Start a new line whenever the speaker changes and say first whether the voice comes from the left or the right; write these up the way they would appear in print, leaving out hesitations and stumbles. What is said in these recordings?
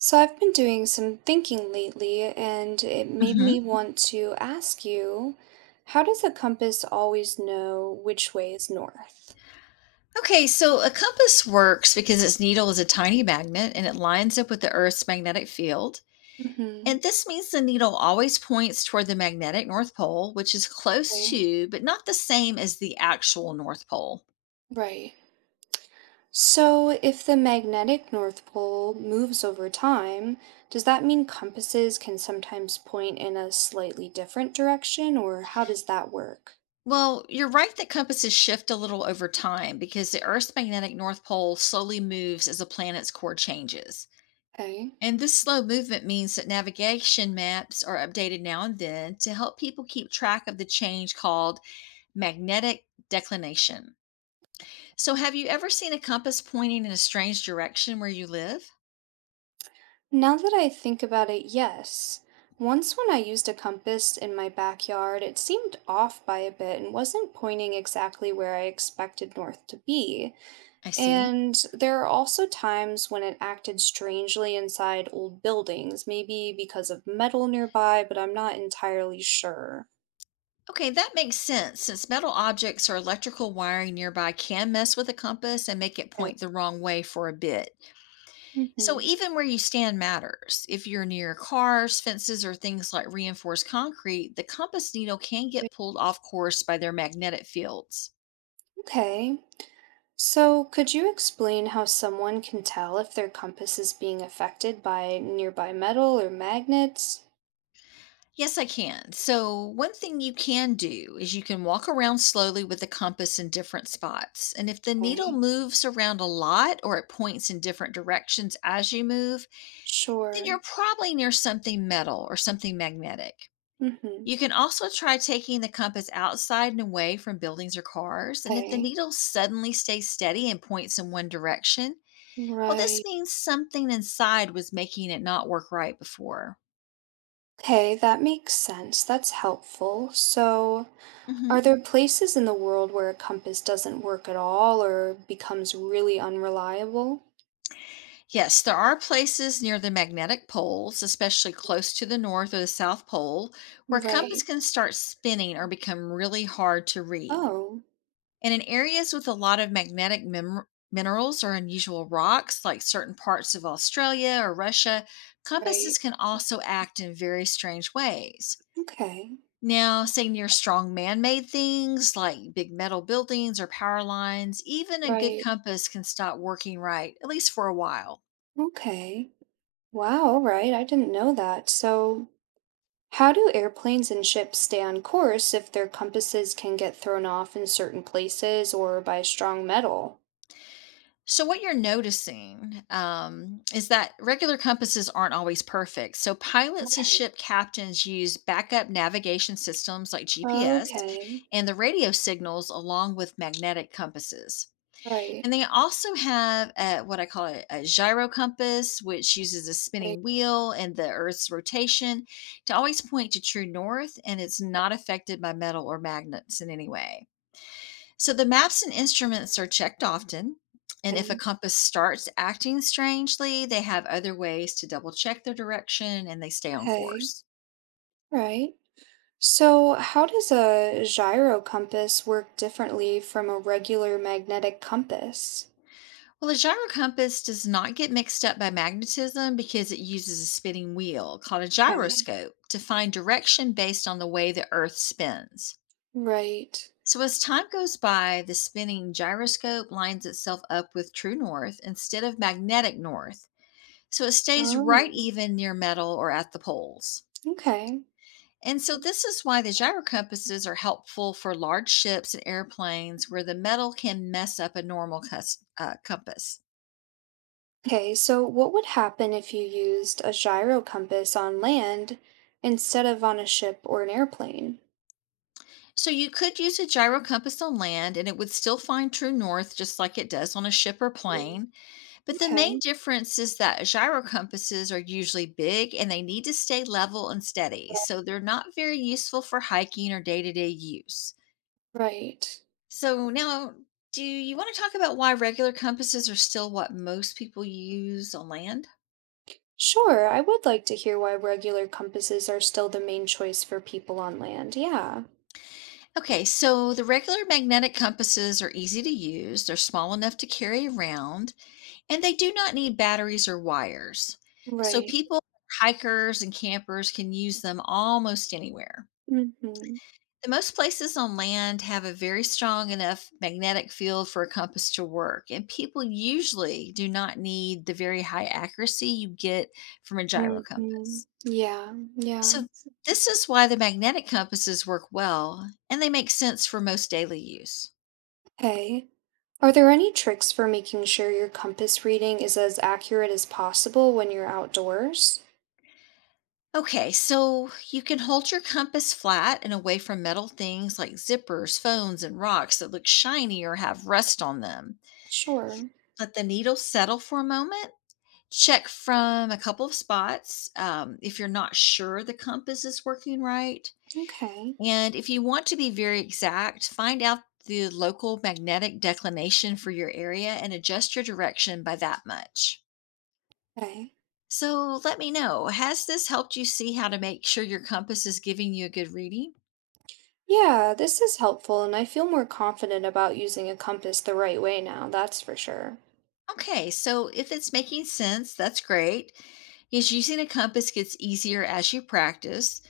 right: So I've been doing some thinking lately, and it made me
left: Mhm.
right: want to ask you, how does a compass always know which way is north?
left: Okay, so a compass works because its needle is a tiny magnet and it lines up with the Earth's magnetic field.
right: Hmm.
left: And this means the needle always points toward the magnetic North Pole, which is close
right: Okay.
left: to, but not the same as the actual North Pole.
right: Right. So if the magnetic North Pole moves over time, does that mean compasses can sometimes point in a slightly different direction, or how does that work?
left: Well, you're right that compasses shift a little over time because the Earth's magnetic North Pole slowly moves as the planet's core changes.
right: Okay.
left: And this slow movement means that navigation maps are updated now and then to help people keep track of the change called magnetic declination. So, have you ever seen a compass pointing in a strange direction where you live?
right: Now that I think about it, yes. Once when I used a compass in my backyard, it seemed off by a bit and wasn't pointing exactly where I expected north to be.
left: I see.
right: And there are also times when it acted strangely inside old buildings, maybe because of metal nearby, but I'm not entirely sure.
left: Okay, that makes sense since metal objects or electrical wiring nearby can mess with a compass and make it
right: Okay.
left: point the wrong way for a bit. So,
right: Hmm.
left: even where you stand matters. If you're near cars, fences, or things like reinforced concrete, the compass needle can get pulled off course by their magnetic fields.
right: Okay. So, could you explain how someone can tell if their compass is being affected by nearby metal or magnets?
left: Yes, I can. So, one thing you can do is you can walk around slowly with the compass in different spots. And if the needle
right: Okay.
left: moves around a lot or it points in different directions as you move, then
right: Sure.
left: you're probably near something metal or something magnetic.
right: Mm-hmm.
left: You can also try taking the compass outside and away from buildings or cars. And if the
right: Okay.
left: needle suddenly stays steady and points in one direction, well, this
right: Right.
left: means something inside was making it not work right before.
right: Okay, that makes sense. That's helpful. So,
left: Mhm.
right: are there places in the world where a compass doesn't work at all or becomes really unreliable?
left: Yes, there are places near the magnetic poles, especially close to the North or the South Pole, where a compass
right: Right.
left: can start spinning or become really hard to read.
right: Oh,
left: And in areas with a lot of magnetic minerals or unusual rocks, like certain parts of Australia or Russia,
right: right.
left: compasses can also act in very strange ways.
right: Okay.
left: Now, say near strong man made things like big metal buildings or power lines, even a good
right: Right.
left: compass can stop working right, at least for a while.
right: Okay. Wow, all right. I didn't know that. So, how do airplanes and ships stay on course if their compasses can get thrown off in certain places or by strong metal?
left: So, what you're noticing is that regular compasses aren't always perfect. So, pilots and
right: Okay.
left: ship captains use backup navigation systems like GPS
right: Okay.
left: and the radio signals along with magnetic compasses.
right: Right.
left: And they also have what I call a gyro compass, which uses a
right: Right.
left: spinning wheel and the Earth's rotation to always point to true north, and it's not affected by metal or magnets in any way. So the maps and instruments are checked often, and if a
right: Mm.
left: compass starts acting strangely, they have other ways to double check their direction and they stay on
right: Okay.
left: course.
right: Right. So, how does a gyro compass work differently from a regular magnetic compass?
left: Well, a gyro compass does not get mixed up by magnetism because it uses a spinning wheel called a
right: Okay.
left: gyroscope to find direction based on the way the Earth spins.
right: Right.
left: So, as time goes by, the spinning gyroscope lines itself up with true north instead of magnetic north. So, it stays right
right: Oh,
left: even near metal or at the poles.
right: okay.
left: And so this is why the gyro compasses are helpful for large ships and airplanes where the metal can mess up a normal compass.
right: Okay. So, what would happen if you used a gyro compass on land instead of on a ship or an airplane?
left: So you could use a gyro compass on land and it would still find true north just like it does on a ship or
right: Mm.
left: plane. But the main
right: Okay.
left: difference is that gyro compasses are usually big and they need to stay level and steady. So they're not very useful for hiking or day-to-day use.
right: Right.
left: So now do you want to talk about why regular compasses are still what most people use on land?
right: Sure. I would like to hear why regular compasses are still the main choice for people on land. Yeah.
left: Okay, so the regular magnetic compasses are easy to use, they're small enough to carry around, and they do not need batteries or wires. So
right: Right.
left: people, hikers, and campers can use them almost anywhere.
right: Mhm.
left: The most places on land have a very strong enough magnetic field for a compass to work, and people usually do not need the very high accuracy you get from a gyro
right: Mhm.
left: compass.
right: Yeah, yeah.
left: So, this is why the magnetic compasses work well and they make sense for most daily use.
right: Hey, are there any tricks for making sure your compass reading is as accurate as possible when you're outdoors?
left: Okay, so you can hold your compass flat and away from metal things like zippers, phones, and rocks that look shiny or have rust on them.
right: Sure.
left: Let the needle settle for a moment. Check from a couple of spots if you're not sure the compass is working right.
right: Okay.
left: And if you want to be very exact, find out the local magnetic declination for your area and adjust your direction by that much.
right: Okay.
left: So let me know, has this helped you see how to make sure your compass is giving you a good reading?
right: Yeah, this is helpful, and I feel more confident about using a compass the right way now, that's for sure.
left: Okay, so if it's making sense, that's great. Is using a compass gets easier as you practice.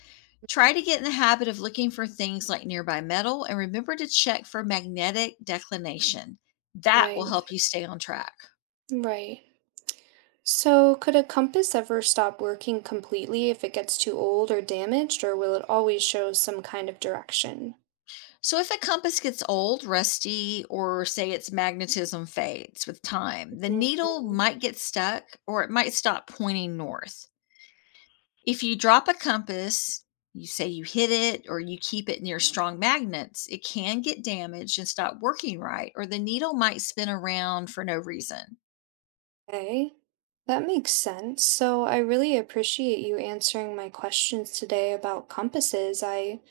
left: Try to get in the habit of looking for things like nearby metal and remember to check for magnetic declination. That will
right: Right,
left: help you stay on track.
right: right. So, could a compass ever stop working completely if it gets too old or damaged, or will it always show some kind of direction?
left: So, if a compass gets old, rusty, or say its magnetism fades with time, the needle
right: Hmm.
left: might get stuck or it might stop pointing north. If you drop a compass, you say you hit it or you keep it near strong magnets, it can get damaged and stop working right, or the needle might spin around for no reason.
right: Okay, that makes sense. So I really appreciate you answering my questions today about compasses. I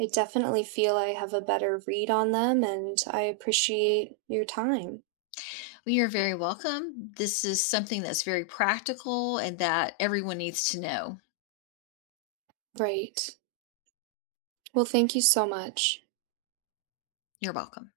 right: I definitely feel I have a better read on them and I appreciate your time.
left: Well, you're very welcome. This is something that's very practical and that everyone needs to know.
right: Right. Well, thank you so much.
left: You're welcome.